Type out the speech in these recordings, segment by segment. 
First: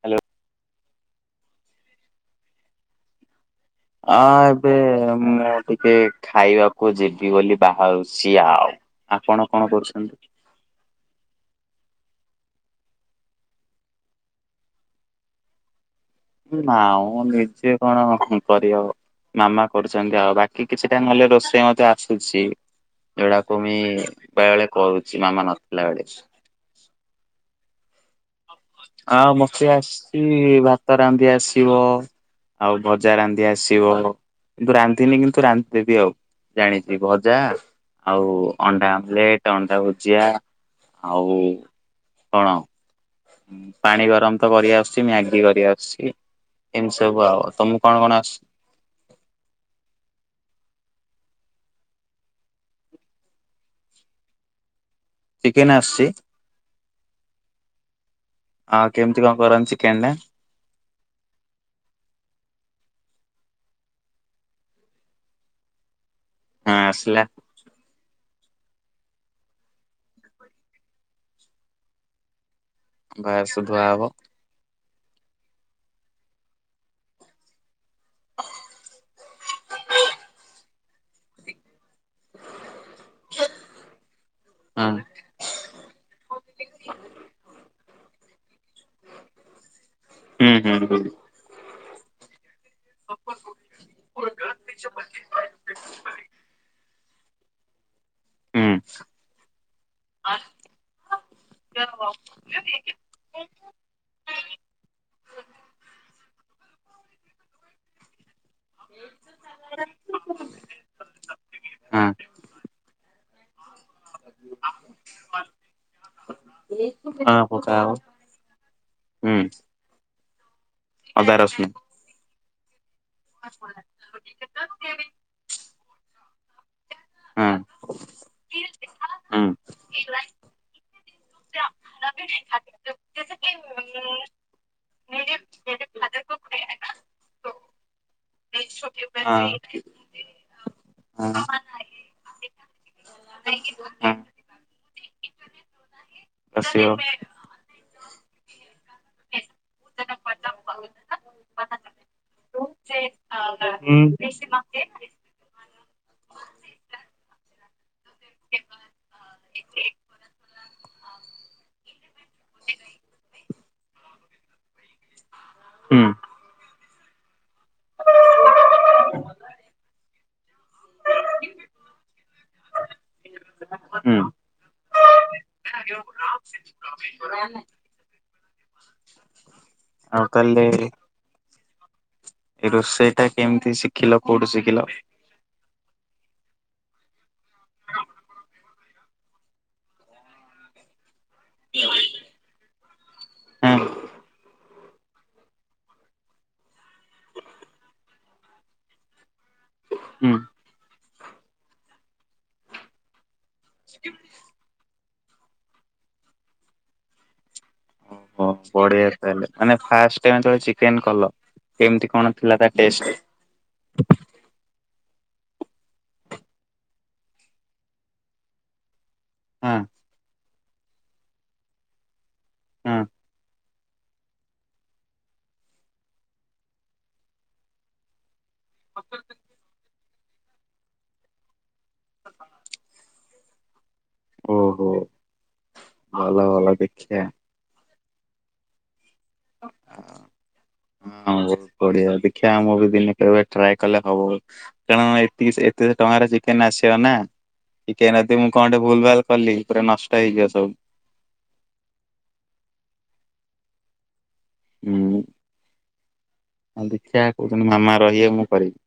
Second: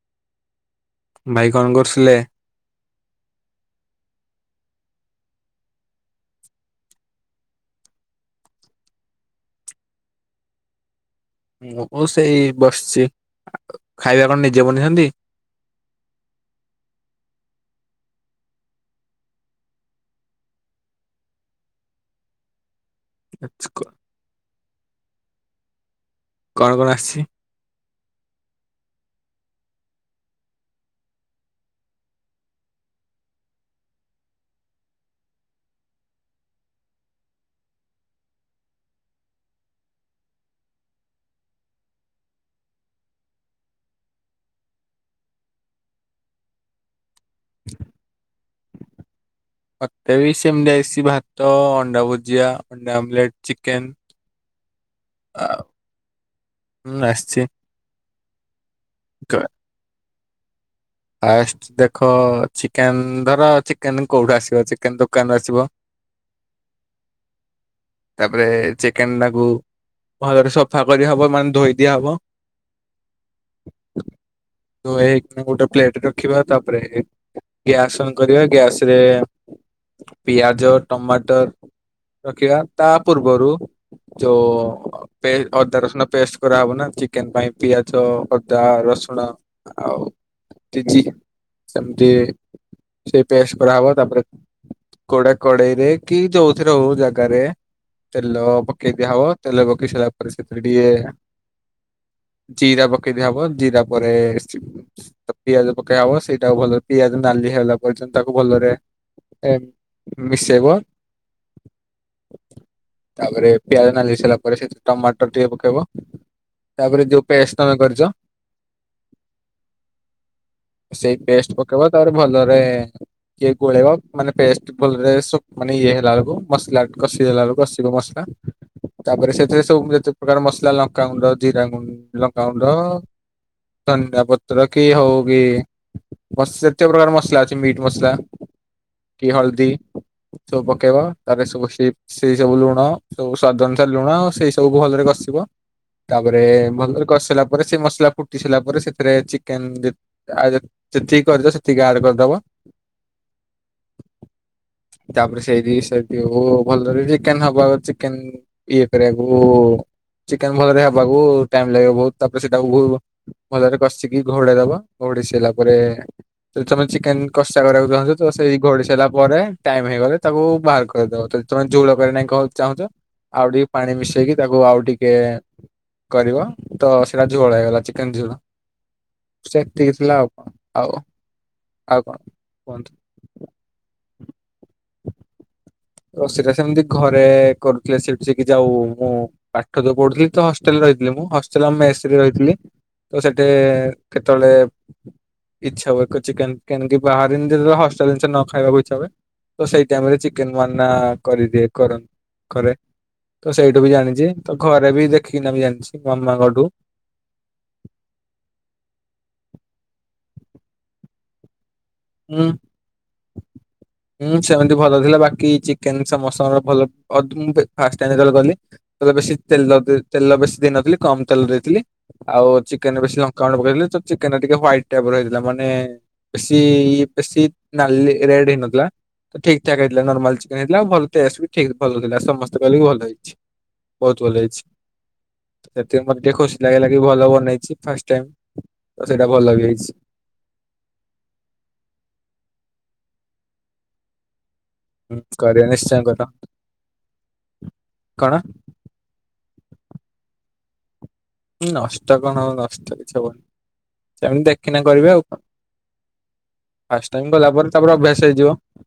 Hello ଭାଇ କଣ କରୁଥିଲେ? ହଁ ଏବେ ମୁଁ ଟିକେ ଖାଇବାକୁ ଯିବି ବୋଲି ବାହାରୁଛି ଆଉ। ଆପଣ କଣ କରୁଛନ୍ତି? ମୁ ସେଇ ବସିଛି ଖାଇବା କଣ ନିଜେ ବନିଛନ୍ତି? ମାଉ ନିଜେ କଣ କରିବ ମାମା କରୁଛନ୍ତି ଆଉ ବାକି କିଛି ଟା ନହେଲେ ରୋଷେଇ ମଧ୍ୟ ଆସୁଛି। ଏଉୁଡାକୁ ମୁ ବେଳେ ବେଳେ କହୁଛ [unintelligible] ମାମା ନଥିଲା ବେଳେ। କଣ କଣ ଆସଛି? ଆଉ ମତେ ଆସିଛି ଭାତ ରାନ୍ଧି ଆସିବ, ଆଉ ଭଜା ରାନ୍ଧି ଆସିବ, କିନ୍ତୁ ରାନ୍ଧିନି କିନ୍ତୁ ରାନ୍ଧିଦେବି ଆଉ ଜାଣିଛି ଭଜା, ଆଉ ଅଣ୍ଡା ଆମଲେଟ, ଅଣ୍ଡା ଭୁଜିଆ, ଆଉ କଣ ଆଉ ପାଣି ଗରମ ତ କରି ଆସୁଛି, ମ୍ୟାଗି କରି ଆସୁଛି, ଏମିତି ସବୁ ଆଉ ତମକୁ କଣ କଣ ଆସୁଛି? ମତେ ବି ସେମିତି ଆଇସି ଭାତ, ଅଣ୍ଡା ଭୁଜିଆ, ଅଣ୍ଡା ଆମଲେଟ, ଚିକେନ, ଚିକେନ ଆସଛି? ହୁଁ ଆସିଛି। ଆଉ କେମିତି କଣ କରନ୍ତି ଚିକେନ ଟା? ଫାଷ୍ଟ ଦେଖ ଚିକେନ ଧର ଚିକେନ କୋଉଠୁ ଆସିବ ଚିକେନ ଦୋକାନରୁ ଆସିବ। ହଁ ଆସିଲ। ତାପରେ ଚିକେନ ଟାକୁ ଭଲରେ ସଫା କରି ହବ ମାନେ ଧୋଇ ଦିଆ ହବ। ବା ସୁଧୁଆ ହବ [unintelligible] ତ ଏ ଗୋଟେ [unintelligible] ପ୍ଲେଟ ରଖିବା ତାପରେ ଗ୍ୟାସ୍ ଅନ୍ କରିବା ଗ୍ୟାସ ରେ ପିଆଜ, ଟମାଟର, ରଖିବା ତା ପୂର୍ବରୁ ହଁ ଯୋଉ ଅଦା ରସୁଣ ପେଷ୍ଟ କରାହବ ନା ଚିକେନ ପାଇଁ ପିଆଜ ମାଚ ଅଦା ରସୁଣ ଆଉ ହୁଁ ହୁଁ ଚିଜି ହ। ସେମିତି ସେଇ ପଆସ୍ କରାହବ ତାପରେ କୋଡା କଡେଇରେ କି ଯୋଉଥିରେ ହଉ ଜାଗା ଘରେ [unintelligible] ତେଲ ହୁଁ ପକେଇ ଦିଆହବ ତେଲ ପକେଇ ସାରିଲା ପରେ ସେଥିରେ ଟିକେ ଜିରା ପକେଇ ଦିଆହବ, ଜିରା ପରେ, ତ ପିଆଜ ପକେଇ ହବ, ସେଇଟାକୁ ଭଲ ପିଆଜ ନାଲି ହେଲା ପର୍ଯ୍ୟନ୍ତ ତାକୁ ଭଲରେ ମିଶେଇବ ହଁ ତାପରେ, ପିଆଜ ନାଲି ହେଇ ସାରିଲା ପରେ ସେଥି ଟମାଟର ଟିକେ ପକେଇବ ତାପରେ ଯୋଉ ହଁ ପେଜ ପକା ତମେ ହବ। କରିଛ ହୁଁ ସେଇ ଅଦା ବେଷ୍ଟ ରସୁଣ ପକେଇବା ତାର ଭଲ। ରେ। କିଏ ଗୋଳେଇବା ମାନେ ପେଷ୍ଟ ଭଲରେବସ ମାନେ ଇଏ ହେଲା ବେକୁ। ମସଲାଗ। କଷି ହଁ ଦେଲାରୁ କଷିବ ମସଲା ତାପରେ ହୁଁ ହଁ। ସେଥିରେ ସବୁ ଯେତେ ପ୍ରକାର ମସଲା ଲଙ୍କ। କାଗୁଣ୍ଡଜିରାଣ୍ଡଡ। ଲଙ୍କା ଗୁଣ୍ଡ । ତନ ଗା ବତ। ରବକେ ହଉକେ ମସଜାତିୟ ମସଲା ଅଛି ମିଟ ମସଲା। କି ହଳଦୀ ସବୁ ପକେଇବା ତରେ ସବୁ ସ। ସେଇ ସବୁ ଲୁଣ ସବୁ ସ୍ଵାଦନ ଅନୁସାର ଲୁଣ ହଁ। ସେଇ ସବୁ ଭଲରେ କଷିବ। ତାପରେ ଆସିବ। ଭଲରେ କରିସାରିଲା ପରେ ସେ ମ। ସେଟା ଫୁଟି ସିଲ ପରେ ସେଥିରେ। ଯେତିକି କରିଦ ସେତିକି ଆଡ କରିଦବ ହୁଁ ତାପରେ ସେଇଠି ସେଠି ଭଲରେ ଚିକେନ ହବ। ଚିକେନ ଇଏ କରିବାକୁ ଚିକେନ ଭଲରେ। ବାବୁ ଟାଇମ ଲାଗିବ ବହୁତ। ତାପରେ ସେଟାିବ। ଭଲରେ କସିି। ଘୋଡା ଦବା ଘୋଡେଇି ଲବ। ତାପରେ ହୁଁ ଏ ବିଚମ ଅଛି। କେମତି କଷ୍ଟା କରିବାକୁ ଚାହନ୍ତୁ ତ ସେଇ ଘଡ଼ି ସାରିଲା ପରେ ଟାଇମ ହେଇଗଲେ ତାକୁ। ବାହାର କରିଦବ ଯଦି ତମେ ଝୋଳ କରିାଇ କ ଚାହୁଁଛ ଆଉ ଟିକେ ପାଣି ହୁଁ ମିଶେଇକି ତାକୁ ଆଉ ଟିକେ କରିବ ତ ସେଇଟା ଝୋଳ ହେଇଗଲା ଚିକେନ ଝୋଳ। ସେତିକି ଥିଲା ଆଉ ଆଉ। ଆଉ କଣ। ଏ କୁହନ୍ତୁ। ରୋଷେଇଟା କେମିତି ଶିଖିଲ କୋଉଠୁ ଶିଖିଲ। ତ ସେଟା ସେମିତି ଘରେ କରୁଥିଲେ ସେଠି ସେକି ଯାଉ ମୁଁ ପାଠ ତ ପଢୁଥିଲି ତ ହଷ୍ଟେଲରେ ରହିଥିଲି ମୁଁ। ହସଷ୍ଟ୍ରେଲ ମୁ ମେସରେ ରହିଥିଲି ତ ସେଠି ହଁ କେତେବେଳେ। ଇ୍ଛା ହଏ ଚିକେନ ବାହାରେ ହେଲ ନ ଖାଇବାକୁ ଇଛା ହୁଏ। ତ ସେଇ ଟାଇମରେ ହୁଁ। ଚିକେନ। ନା କରିଦିଏ କର କରେ। ତ ସେଇଠୁ ବି ଜାଣିଛି ତ ଘରେ ବି ଦେଖ। ଖିଣାବି ଜାଣିଛ ମାମାଙ୍କଠୁ। ଓହୋ ବଢିଆ ତାହଲେ ମାନେ ଫାଷ୍ଟେ ଟାଇମ ଚିକେନ କଲ। କେମିତି କଣ ହୁଁ ଥିଲା ତା ଟେଷ୍ଟ। ହୁଁ ସେମିତି ଭଲ ଥିଲା ବାକି ଚିକେନସ ମସଲା ଭଲ ଫାଷ୍ଟ ଟାଇମ ଯେବେ କଲି ବେଶୀ ତେଲ ହଁ ତେଲ ବେଶୀ। ଦେଇ ନଥିଲି କମ ତେଲ ଦେଇଥିଲି। ଆଉ ଚିକେନ ହଁ ବେଶୀ ଲଙ୍କାଗୁଣ୍ଡ ପକେଇଲି। ଚିକେନ ରେ ଟିକେ ହ୍ୱାଇଟ ଟାଇପର ହେଇଥିଲା ମାନେ ବେଶି ବେଶୀ ନାଲି ରେଡ ହେଲା ଠିକ୍ ଠାକ୍ ହେ ନର୍ମାଲ ଚିକେନ ହେଇଥିଲା ଭଲ ଟେଷ୍ଟ ବି ଠିକ ଭଲ ଥିଲା ସମସ୍ତେ କହିଲେକି ଭଲ ହେଇଛି। ବହୁତ ଭଲ ହେଇଛି ଓହୋ ସେତିକି ମତେ ଟିକେ ଭଲ ଖୁସି ଭଲ ଲାଗିଲା କି ଦେଖିଆ। ଭଲ ବନେଇଛି ଫାଷ୍ଟ ଟେମ୍ପ୍ ତ ସେଇଟା ଭଲ ବି ହେଇଛି। ଗାଁ ମୁଭି ବି ଦିନେ କେବେ ଟ୍ରାଏ କଲେ ହବ। ହୁଁ କାରଣ କରିବା ଏତିକି ଏତେ ନିଶ୍ଚୟ କର ଟଙ୍କାରେ ଚିକେନ ଆସିବ ନା ଚିକେନ ଯଦି ମୁଁ କଣ ଟେ ଭୁଲ ଭାଲ କଲି ପୁରା ନଷ୍ଟ ହେଇଯିବା ସବୁ। ନଷ୍ଟ କଣ ହବ ନଷ୍ଟ କିଛିହବନି। ସେମିତି ଦେଖିନେ କରିବେ ହୁଁ ଆଉ କଣ ଆଉ ଫାଷ୍ଟ ଦେଖିଆ ଟାଇମ୍ ଗଲା କହୁଛନ୍ତି ପରେ ତାପରେ ମାମା ଅଭ୍ୟାସ ରହିବେ ମୁଁ ହେଇଯିବ କରିବି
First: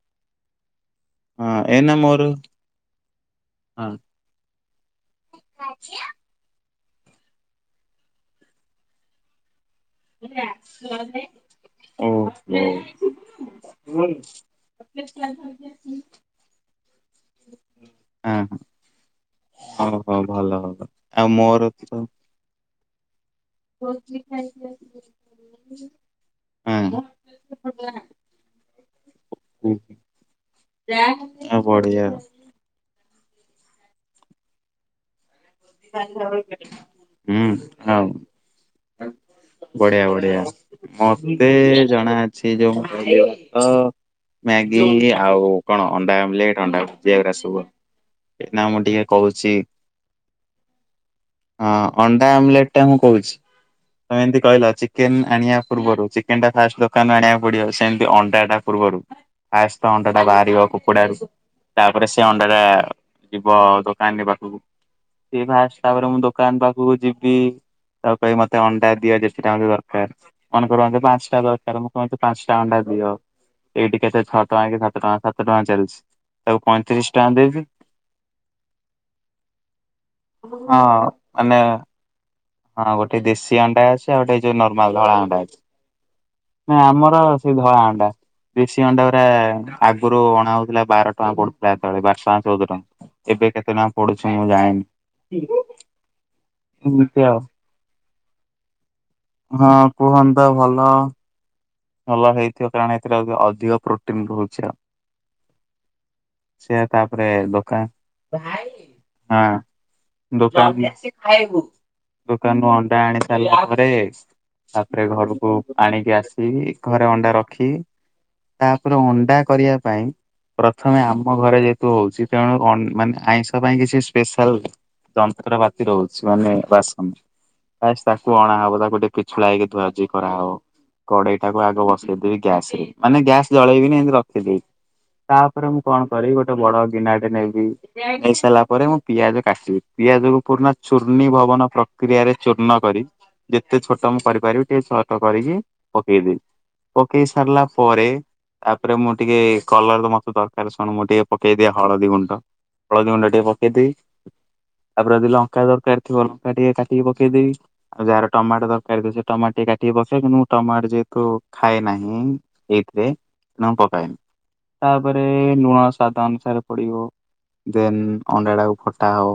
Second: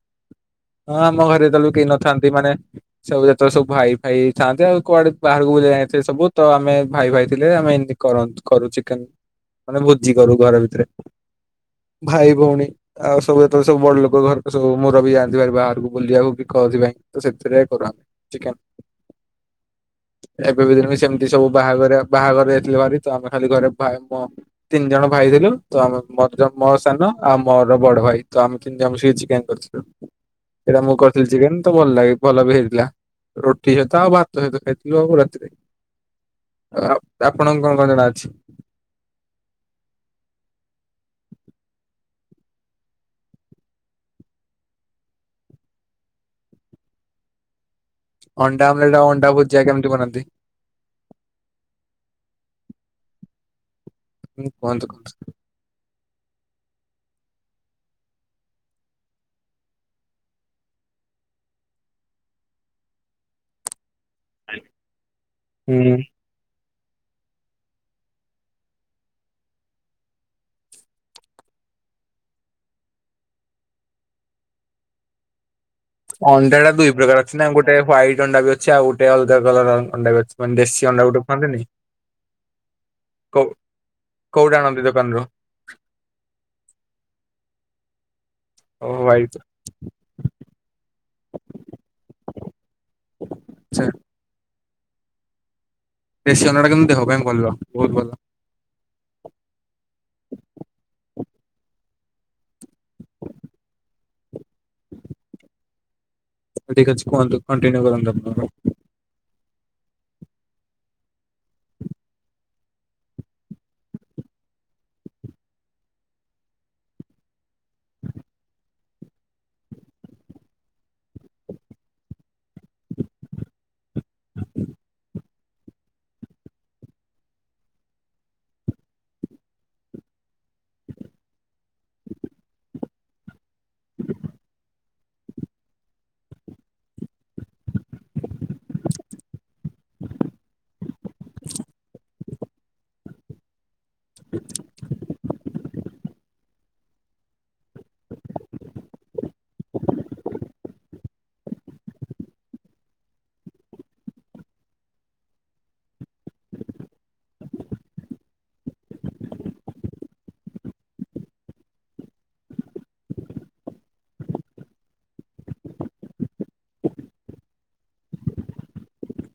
ହଁ ଆମ ଘରେ ଯେତେବେଳେ କେହି ଏଇନା ମୋର ନଥାନ୍ତି ମାନେ ସବୁ ଯେତେବେଳେ ସବୁ ହଁ ଭାଇ ଫାଇ ଥାଆନ୍ତି ଆଉ କୁଆଡେ ବାହାରକୁ ଯାଇ ନଥିବେ ସବୁ ତ ଆମେ ଭାଇ ଭାଇ। ଥିଲେ ଆମେ ଏମତି କର କରୁ ଚିକେନ। ମାନେ ଭୋଜି କରୁ ଘର ଭିତରେ ଭାଇ ଓହୋ ଭଉଣୀ ଆଉ ସବୁ ଯେତେବେଳେ ସବୁ ବଡ ଲୋକ ଘର ସବୁ ମୂରବୀ ବି ଯାଆନ୍ତିହେରି ବାହାରକୁ ବୁଲିବାକୁ ବିକଜ ବ୍ୟାଙ୍କ୍ ତ ସେଥିରେ କରୁ ଆମେ ହଁ ଚିକେନ ଓହୋ ଭଲ ଏବେ ବି ଭଲ ଦିନ ବି ସେମିତି ଆଉ ସବୁ ମୋର ତ ବାହାଘରିଆ ଯାଇଥିଲୁ ହେରି ତା ପରେ ଖାଲି ଘରେ ଭାଇ ମୋ ତିନି ଜଣ ଭାଇ ଥିଲୁ ତ ମୋର ମୋ ହଁ ସାନ ଆଉ ମୋର ବଡ ଭାଇ ତ ଆମେ ତିନି ଜଣ ଚିକେନ ହୁଁ। କରିଥିଲୁ ସେଇଟା ମୁଁ କରିଥିଲି ଆଉ ଚିକେନ ତ ଭଲ ବଢିଆ ଲାଗେ ଭଲ ବି ହେଇଥିଲା। ରୋଟି ସହିତ ଆଉ ଭାତ ସହିତ ଖାଇଥିଲୁ ଆଉ ରାତିରେ ଆ [unintelligible] ହୁଁ ଆପଣଙ୍କୁ କଣ କଣ ଜଣା ଅଛି ହଉ ବଢିଆ ବଢିଆ ମ ମତେ ଜଣା ଅଛି ଯୋଉ ତ ମ୍ୟାଗି ଆଉ କଣ ଅଣ୍ଡା ଆମ୍ୱଲେଟ ଅଣ୍ଡା ଭୂଜିଆ ଏ ଉସବୁ। ଅଣ୍ଡା ଆମ୍ୱଲେଟ ଆଉ ଅଣ୍ଡା ଭୁଜିଆ କେମିତି ବନାନ୍ତି? ହଁ ଅଣ୍ଡା ଆମ୍ୱଲେଟ ଟା ମୁଁ କହୁଛି। ତମେ ଏମିତି ହୁଁ, କହିଲ କୁହନ୍ତୁ କୁହନ୍ତୁ? ଚିକେନ ଆଣିବା ପୂର୍ବରୁ ଚିକେନଟା ଫାଷ୍ଟ ଦୋକାନରୁଆଣିବାକୁ ପଡିବ ସେମିତି ଅଣ୍ଡା ଟା ପୂର୍ବରୁ ଫାଷ୍ଟ ଅଣ୍ଡା ଟା ବାହାରିବ କୁକୁଡାରୁ ତାପରେ ସେ ଅଣ୍ଡା ଟା ଯିବ ଦୋକା ନାନି ପାଖକୁ। ମୁଁ ଫାଷ୍ଟ ହୁଁ। ତାପରେ ମୁଁ ଦୋକାନ କାନୀପାଖକୁ ଯିବିତାକୁ କହିବି ମତେ ଅଣ୍ଡା ଦିଅ ଯେତେ ଟା ମେ ଦରକାର ମେକର ପାଞ୍ଚ ଟା ଦରକାର କ ପାଞ୍ଚଟା ଅଣ୍ଡା ଦିଅ ଏଇଠି କେତେ ଛଅ ଟଙ୍କା କି ସାତ ଟଙ୍କା ସାତ ଟଙ୍କା ଚାଲିଛି। ତାକୁ ଅଣ୍ଡା ଟା ଦୁଇ ପଇଁତିରିଶ ପ୍ରକାର ଟଙ୍କା ଅଛି ନା ଦେବି ଗୋଟେ ହ୍ୱାଇଟ୍ ଅଣ୍ଡା ବି ଅଛି ଆଉ ଗୋଟେ ଅଲଗା କଲର ଅଣ୍ଡା ବି ଅଛି। ମାନେ ଦେଶୀ ହଁ ଅଣ୍ଡା ଗୋଟେ ଆମେ। କୁହନ୍ତିନି ହଁ ଗୋଟେ କୋଉ ଦେଶୀ ଅଣ୍ଡା ଅଛି ଆଉ ଗୋଟେ ଏଇ ଯୋଉ କୋଉଟା ଆଣନ୍ତି ନର୍ମାଲ ଧଳା ଦୋକାନରୁ? ଅଣ୍ଡା ଅଛି ନା ଆମର ସେ ଧଳା ଅଣ୍ଡା। [unintelligible] ଦେଶି ଓ ଅଣ୍ତା ଗୁରା ହ୍ୱାଇଟ ଆଗରୁ ଅଣା ହଉଥିଲା ବାର ଟଙ୍କା ପଡ଼ୁଥିଲା ଏତେବେଳେ ବାର ଟଙ୍କା ଚଉଦ ଟଙ୍କା ଏବେ କେତେ ଆଚ୍ଛା ଟଙ୍କା ପଡ଼ୁଛିୁ ମୁଁ ଜାନି। [unintelligible] ଦେଶି ଅଣ୍ଡା ଟା କିନ୍ତୁ ଦେହ ପାଇଁ। ଭଲ ବହୁତ ଭଲ। ହଁ କୁହନ୍ତି ତ ଭଲ। ଭଲ ହେଇଥିବ କାରଣ ଏଥିରେ ଅଧିକ ପ୍ରୋଟିନ ରହୁଛି। ଆଉ। [inaudible] ସେ ଠିକ ଅଛି ତାପରେ କୁହନ୍ତୁ କଣ୍ଟିନିଉ ଦୋକାନ କରନ୍ତୁ ଆପଣ। ଦୋକାନରୁୁ ଅଣ୍ଡା ଆଣି ସାରିଲା ପରେ ତାପରେ ଘରକୁ ଆଣିକି ଆସି। ଏଇ ଘରେ ଅଣ୍ଡା ରଖି। ଖି ତା। ଧର ଅଣ୍ଡା କରିବା ପାଇଁ ପ୍ରଥମେ ଆମ ଘରେ ଯେହେତୁ ହଉଛି । ତେଣୁ ମାନେ ଆଇଁଷ ପାଇଁ କିଛି ସ୍ପେଶାଲ ଯନ୍ତ୍ରପତି ରହୁଛି । ମାନେ ବାସନ ତାକୁ ଅଣା ହବ ତାକୁ ଟିକେ କିଛୁଳା ହେଇକି ଧୁ୍ଆଧୁଇ କରାହବ। କଡ଼େଇ ଟାକୁ ଆଗ ବସେଇଦବି ଗ୍ୟାସ ରେ ମାନେ ଗ୍ୟ ସ । ଜଳେଇବନି ଏମିତି ରଖିଦେବି। ତାପରେ ମୁଁ କଣ କରିବି ଗୋଟେ ବଡ ଗିନାଟେ ନେବି ନେଇ ସାରିଲା ପରେ ମୁଁ ପିଆଜ କାଟିବି ପିଆଜକୁ ପୂଣ୍ନ ଚୂର୍ଣ୍ଣ ଭବନ ପ୍ରକ୍ରିୟାରେ ଚୂର୍ଣ୍ଣ କରି ଯେ । ଏତେ ଛୋଟ ମୁଁ କରିପାରିବି ଟିକେ ଛୋଟ କରିକି। ପକେଇ ସାରିଲା। ପରେ ତାପରେ ମୁଁ ଟିକେ କଂଲର୍ ମତେ ଦରକାର ଶୁଣୁ ମୁଁ ଟିକେ- ପକେଇଦିଏ ହଳଦୀ ଗୁଣ୍ଡ ହଳଦୀ ଗୁଣ୍ଡ ଟିକେ ପକେଇଦିବି ତାପରେ ଯଦି ଲଙ୍କା ଦରକାର ଥିବ ଲଙ୍କା ଟିକେ କାଟିକି ପକେଇଦେବି ଆଉ ଯାହାର ଟମାଟ ଦରକାର ଥିବ ସେ ଟମାଟ ଟିକେ କାଟିକି ପକାଏ କିନ୍ତୁ ମୁଁ- ଟମାଟ୍ ଯେହେତୁ ଖାଏ ନାହିଁ। ଏଇଥିରେ ନା ମୁଁ ପକାଏନି ତାପରେ ଲୁଣ ସ୍ବାଦ ଅନୁସାରେ ପଡି଼ବ । ଦେନ୍ ଅଣ୍ଡା ଟାକୁ ଫଟା ହବ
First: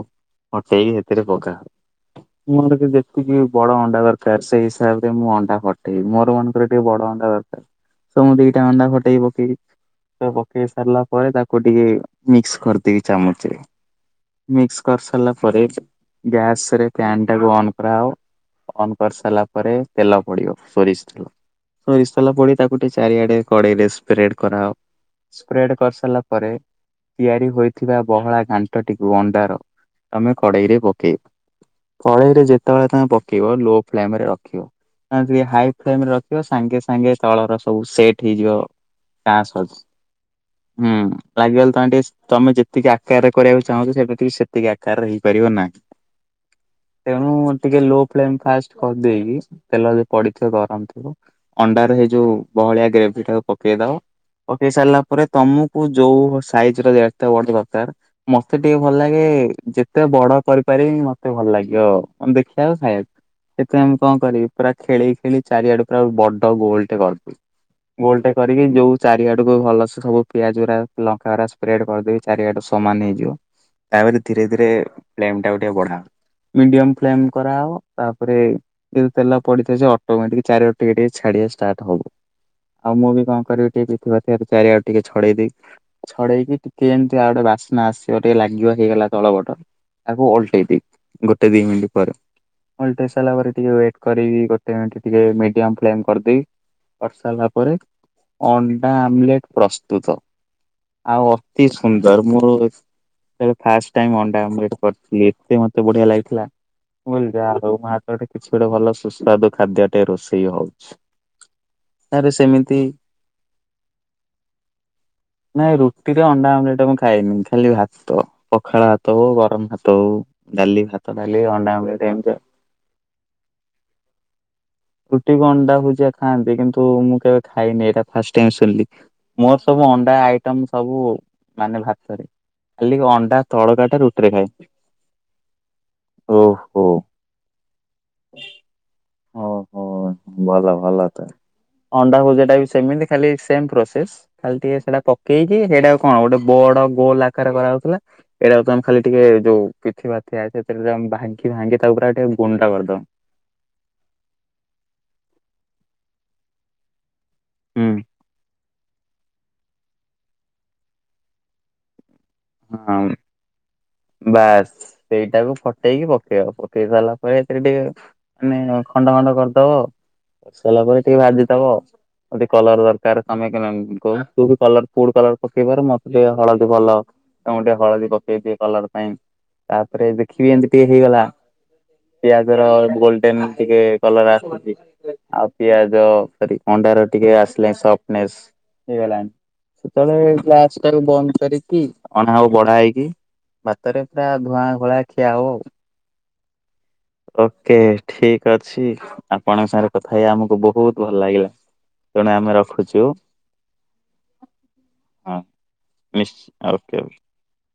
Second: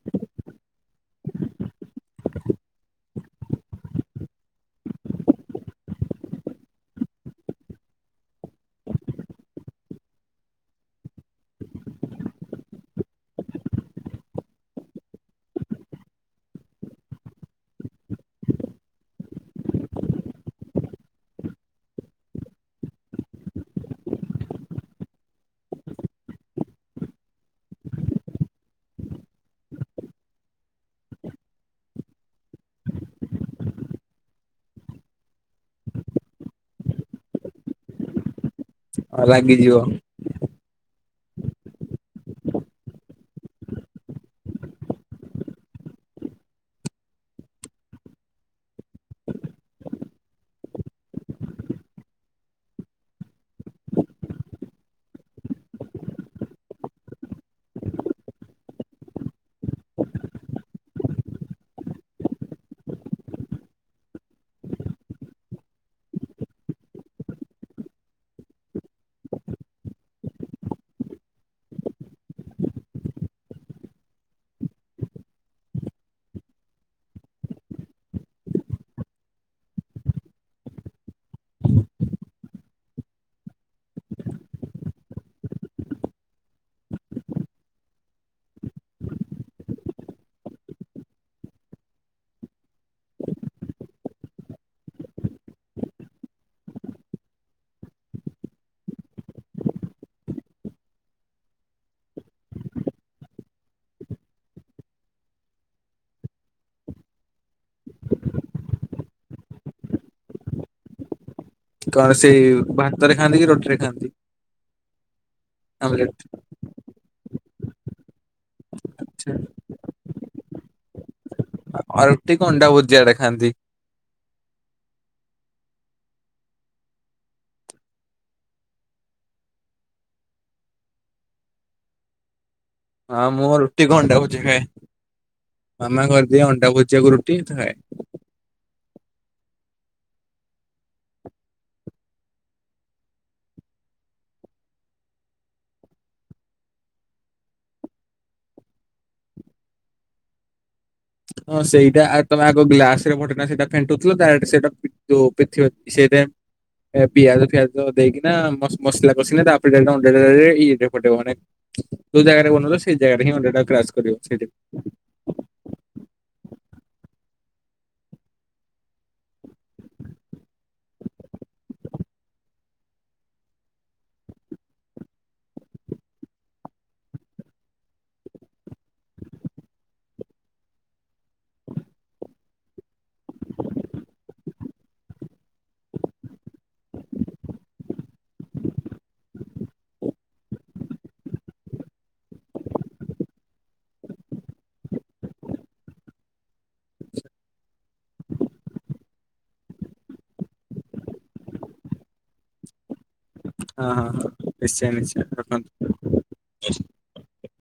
ଫଟେଇକି ସେଥିରେ ପକା ହ ମୁଁ ଯେତିକି ବଡ ଅଣ୍ଡା ଦରକାର ସେଇ ହିସାବରେ ମୁଁ ଅଣ୍ଡା ଫଟା- ମୋର ମନ ଙ୍କର ଟିକେ ବଡ ଅଣ୍ଡା ଦରକାର ତ ମୁଁ ଦିଟା ଅଣ୍ଡା ଫଟେଇ ପକେଇବି ପକେଇ ସାରିଲା। ପରେ ତାକୁ ଟିକେ ମିକ୍ସ କରିଦେଇବି ଚାମଚ୍ ରେ ମିକ୍ସ କରିସାରିଲା ପରେ ଗ୍ୟାସ ରେ ଫ୍ୟାନ ଟାକୁ ଅନ୍ କରାହବ ଅନ୍ କରିସାରିଲା ପରେ ତେଲ ପଡି଼ବ। ସୋରିଷ୍ ତେଲ ସୋରିଷ ତେଲ ପଡି ତାକୁ ଟିକେ ଚାରିଆଡେ କଡେଇ ରେ ସ୍ପ୍ରେଡ କରାଅ ସ୍ପ୍ରେଡ଼୍ କରିସାରିଲା ପରେ ତିଆରି ହୋଇଥିବା ବହଳା ଘାଂଟଟିକୁ ତମେ ଅଣ୍ଡାର କଡ଼େଇରେ ପକେଇବ କଡ଼େଇରେ ଯେତେବେଳେ ତମେ ପକେଇବ ଲୋ ଫ୍ଲେମ୍ ରେ ରଖିବ ହାଇ ଫ୍ଲେମ ରେ ରଖିବ ସାଙ୍ଗେ ସାଙ୍ଗେ ତଳର ସବୁ ସେଟ୍ ହେଇଯିବ। ଆଉ ଲାଗିଯିବ ହୁଁ। ଲାଗିଗଲେ ତମେ ଟିକେ ତମେ ଯେତିକି ଆକାରରେ କରିବାକୁ ଚାହୁଁଛ ସେମିତି ସେତିକି ଆକାରରେ ହେଇପାରିବ ନାହିଁ। ତେଣୁ ଟିକେ ଲୋ ଫ୍ଲେ ଫାଷ୍ଟ କରିଦେଇକି ତେଲ ପଡିଥିବ ଗରମ ଥିବ ଅଣ୍ଡାରେ ।ହେଯଉ ଯୋଉ ବହଳିଆ ଗ୍ରେଭି ଟାକୁ ପକେଇ ଦବ। ପକେଇ ସାରିଲା ପରେ ତମକୁ ଯୋଉ ସାଇଜ୍ ଯେତେ ବଡ଼ ଦରକାର ମତେ ଟିକେ ଭଲ ଲାଗେ ଯେତେ ବଡ କରିପାରିବି ମତେ ଭଲ ଲାଗିବ ଦେଖିବାକୁ ଖାଇବାକୁ ସେଥିପାଇଁ ମୁଁ କଣ କରିବି ପୁରା। ଖେଳି ଖେଳି ଚାରିଆଡୁ ପୁରା ବଡ଼ ଗୋଲଟେ କରିଦବୁ ଗୋଲଟେ କରିକି ଯୋଉ ଚାରିଆଡ଼କୁ ଭଲସେ ସବୁ ପିଆଜ ଗୁରା ଲଙ୍କାଗୁରା ସ୍ପ୍ରେଡ କରି ଦେଇକି ଚାରିଆଡୁ ସମାନ ହେଇଯିବ । ତାପରେ ଧୀରେ ଧୀରେ ଫ୍ଲେମ୍ ଟିକୁ ବଢ଼ା ମିଡି଼ୟମ୍ ଫ୍ଲେମ୍ କରା ହବ ତାପରେ ତେଲ- ପଡ଼ିଥିବ ସେ ଅଟୋମେଟିକ୍ ଚାରିଆଡ଼େ ଟିକେ ଟିକେ ଛାଡ଼ିବା ଷ୍ଟାର୍ଟ ହବ । ଆଉ ମୁଁ ବି କଣ କରେକି ଟିକେ ଚାରିଆଡ଼େ ଟିକେ ଛଡ଼େଇଦି ଛଡ଼େଇକି ଟିକେ ଏମିତି ଆଉ ଗୋଟେ ବାସ୍ନା ଆସିବ ଟିକେ ଲାଗିବ ହେଇଗଲା ତଳବଟର ତାକୁ ଓଲଟେଇ ଦେବି। ଗୋଟେ ଦୁଇ ମିନିଟ୍ ପରେ ଓଲଟେଇ ସାରିଲା ପରେ ଟିକେ ୱେଟ୍। କରିକି ଗୋଟେ ଟିକେ ମିଡି଼ୟମ୍ ଫ୍ଲେମ୍ କରିଦେବି। କରି ସାରିଲା ପରେ ଅଣ୍ଡା ଆମଲେଟ ପ୍ରସ୍ତୁତ। ଆଉ ଅତି ସୁନ୍ଦର ମୋର ଫାସ୍ଟ ଅଣ୍ଡା ଆବଲେଟ୍ କରିଥିଲି ଏତେ ମତେ ବଢିଆ ଲାଗିଥିଲା ମୁଁ କହିଲି ଯହା ହୋଉ ମୋ ହାତରେ କିଛି ଗୋଟେ ଭଲ- ସୁସ୍ୱାଦୁ ଖାଦ୍ୟ ଟେ ରୋଷେଇ ହଉଛି। କଣ ତାରେ ସେଇ ସେମିତି ଭାତରେ ଖାଆନ୍ତି କି ରୁଟି ରେ ଖାଆନ୍ତି। ନାଇଁ ଆମଲେଟ ରୁଟିରେ ଅଣ୍ଡା ଆବଲେଟ୍ ମୁଁ ଖାଏ। ଖାଇନି ଖାଲି ଭାତ ପଖାଳ ଭାତ ହଉ ଗରମ ଭାତ ହଉ ଡାଲି ଭାତ ଖାଏ। ଆଉ ରୁଟି କୁ ଅଣ୍ଡା ଭୁଜିଆରେ ଖାନ୍ତି। ରୁଟିକୁ ଅଣ୍ଡା ହୁଜିଆ ଖାଆନ୍ତି କିନ୍ତୁ ମୁଁ କେବେ ଖାଇନି ଏଇଟା ଫାଷ୍ଟ ଟାଇମ୍ ଶୁଣିଲି ମୋର ସବୁ ଅଣ୍ଡା ଆଇଟମ ସବୁ ମାନେ ଭାତରେ। ଖାଲି ହଁ ଅଣ୍ଡା ମୁଁ ତଡକା ରୁଟି କୁ ଟା ଅଣ୍ଡା ରୁଟିରେ ଭୋଜିାଆ ଖାଏ ମାମା କରିଦିଏ ଅଣ୍ଡା ଓହୋ। ଭୋଜିାଆକୁ ରୁଟି ତ ଖାଏ। ହଉ ଓ ଭଲ ଭଲ ତ ଅଣ୍ଡା ଭଜା ଟା ବି ସେମିତି ଖାଲି ସେମ ପ୍ରୋସେସ ଖାଲି ଟିକେ ସେଇଟା ପକେଇକି ସେଇଟା କଣ ଗୋଟେ ବଡ ଗୋଲ ଆକାରରେ କରାାଉଥିଲା ଏଇଟାକୁ ତମେ ଖାଲି ଟିକେ ଯୋଉ ପିଠ ବାଆ ହଁ ସେଇଟା ତମେ ଆଗ କରିଦବ। ଗ୍ଲାସ ରେ ଭଟେନା ସେଇଟା ଫେଣ୍ଟୁଥିଲ ତ। ସେଇଟା [unintelligible] ସେ ଏ ପିଆଜ ଫିଆଜ ହୁଁ ଦେଇକିନା ମସ ମସଲା କସିନା ତା ପରେ ଯାଇକି ଅଣ୍ଡାଟି ଫଟିବ ଅନ। ଯୋଉ ଜାଗାରେ ବନ ସେ ହଁ ଜାଗାରେ ହିଁ ଅଣ୍ତାଟାକୁ କ୍ରାସ୍ କରିବ ସେଇଠି ବାସ୍ ସେଇଟାକୁ ଫଟେ ହେଇିକି ପକେଇବ ପକେଇ ସାରିଲା ପରେ ସେଥିରେ ଟିକେ ମାନେ ଖଣ୍ଡ ଖଣ୍ଡ କରିଦବ ଆଉ ପରି ସାରିଲା ପରେ ଟିକେ ଭାଜିଦବ ଟେ କଲର ଦରକାର ତମେ କ କରୁ କଲର ପକେଇବାର ମତେ ଟିକେ ହଳଦୀ ଭଲ ତ ଟିକେ ହଳଦୀ ପକେଇ ଦିଏ। କଲର ପାଇଁ ତାପରେ ଦେଖିବି ଏମତି ଟିକେ ହେଇଗଲା ପିଆଜ ର ଗୋଲଡେନ ଟିକେ କଲର ଆସଛି ଆଉ ପିଆଜ ଅଣ୍ଡା ର ଟିକେ ଆସିଲାଣିନ ହେଇଗଣି ସେତେବେଳେ ଗ ଟା ବନ୍ଦ କରିକି ଅ ବଢା ହେଇକି ଭାତରେ ପୁରା ଧୂଆଁ ଘୋଳା ଖିଆ ହବ ଆଉ। ଓକେ ଠିକ ଅଛି ଆପଣଙ୍କ ସାଙ୍ଗରେ କଥା ହେଇ ଆମକୁ ବହୁତ ଭଲ ଲାଗିଲା ତେଣୁ ଆମେ ରଖୁଛୁ। ହଁ ହଁ ହ ନିଶ୍ଚୟ ନିଶ୍ଚୟ ହଁ ରଖନ୍ତୁ। ନିଶ୍ଚ ଓକେ।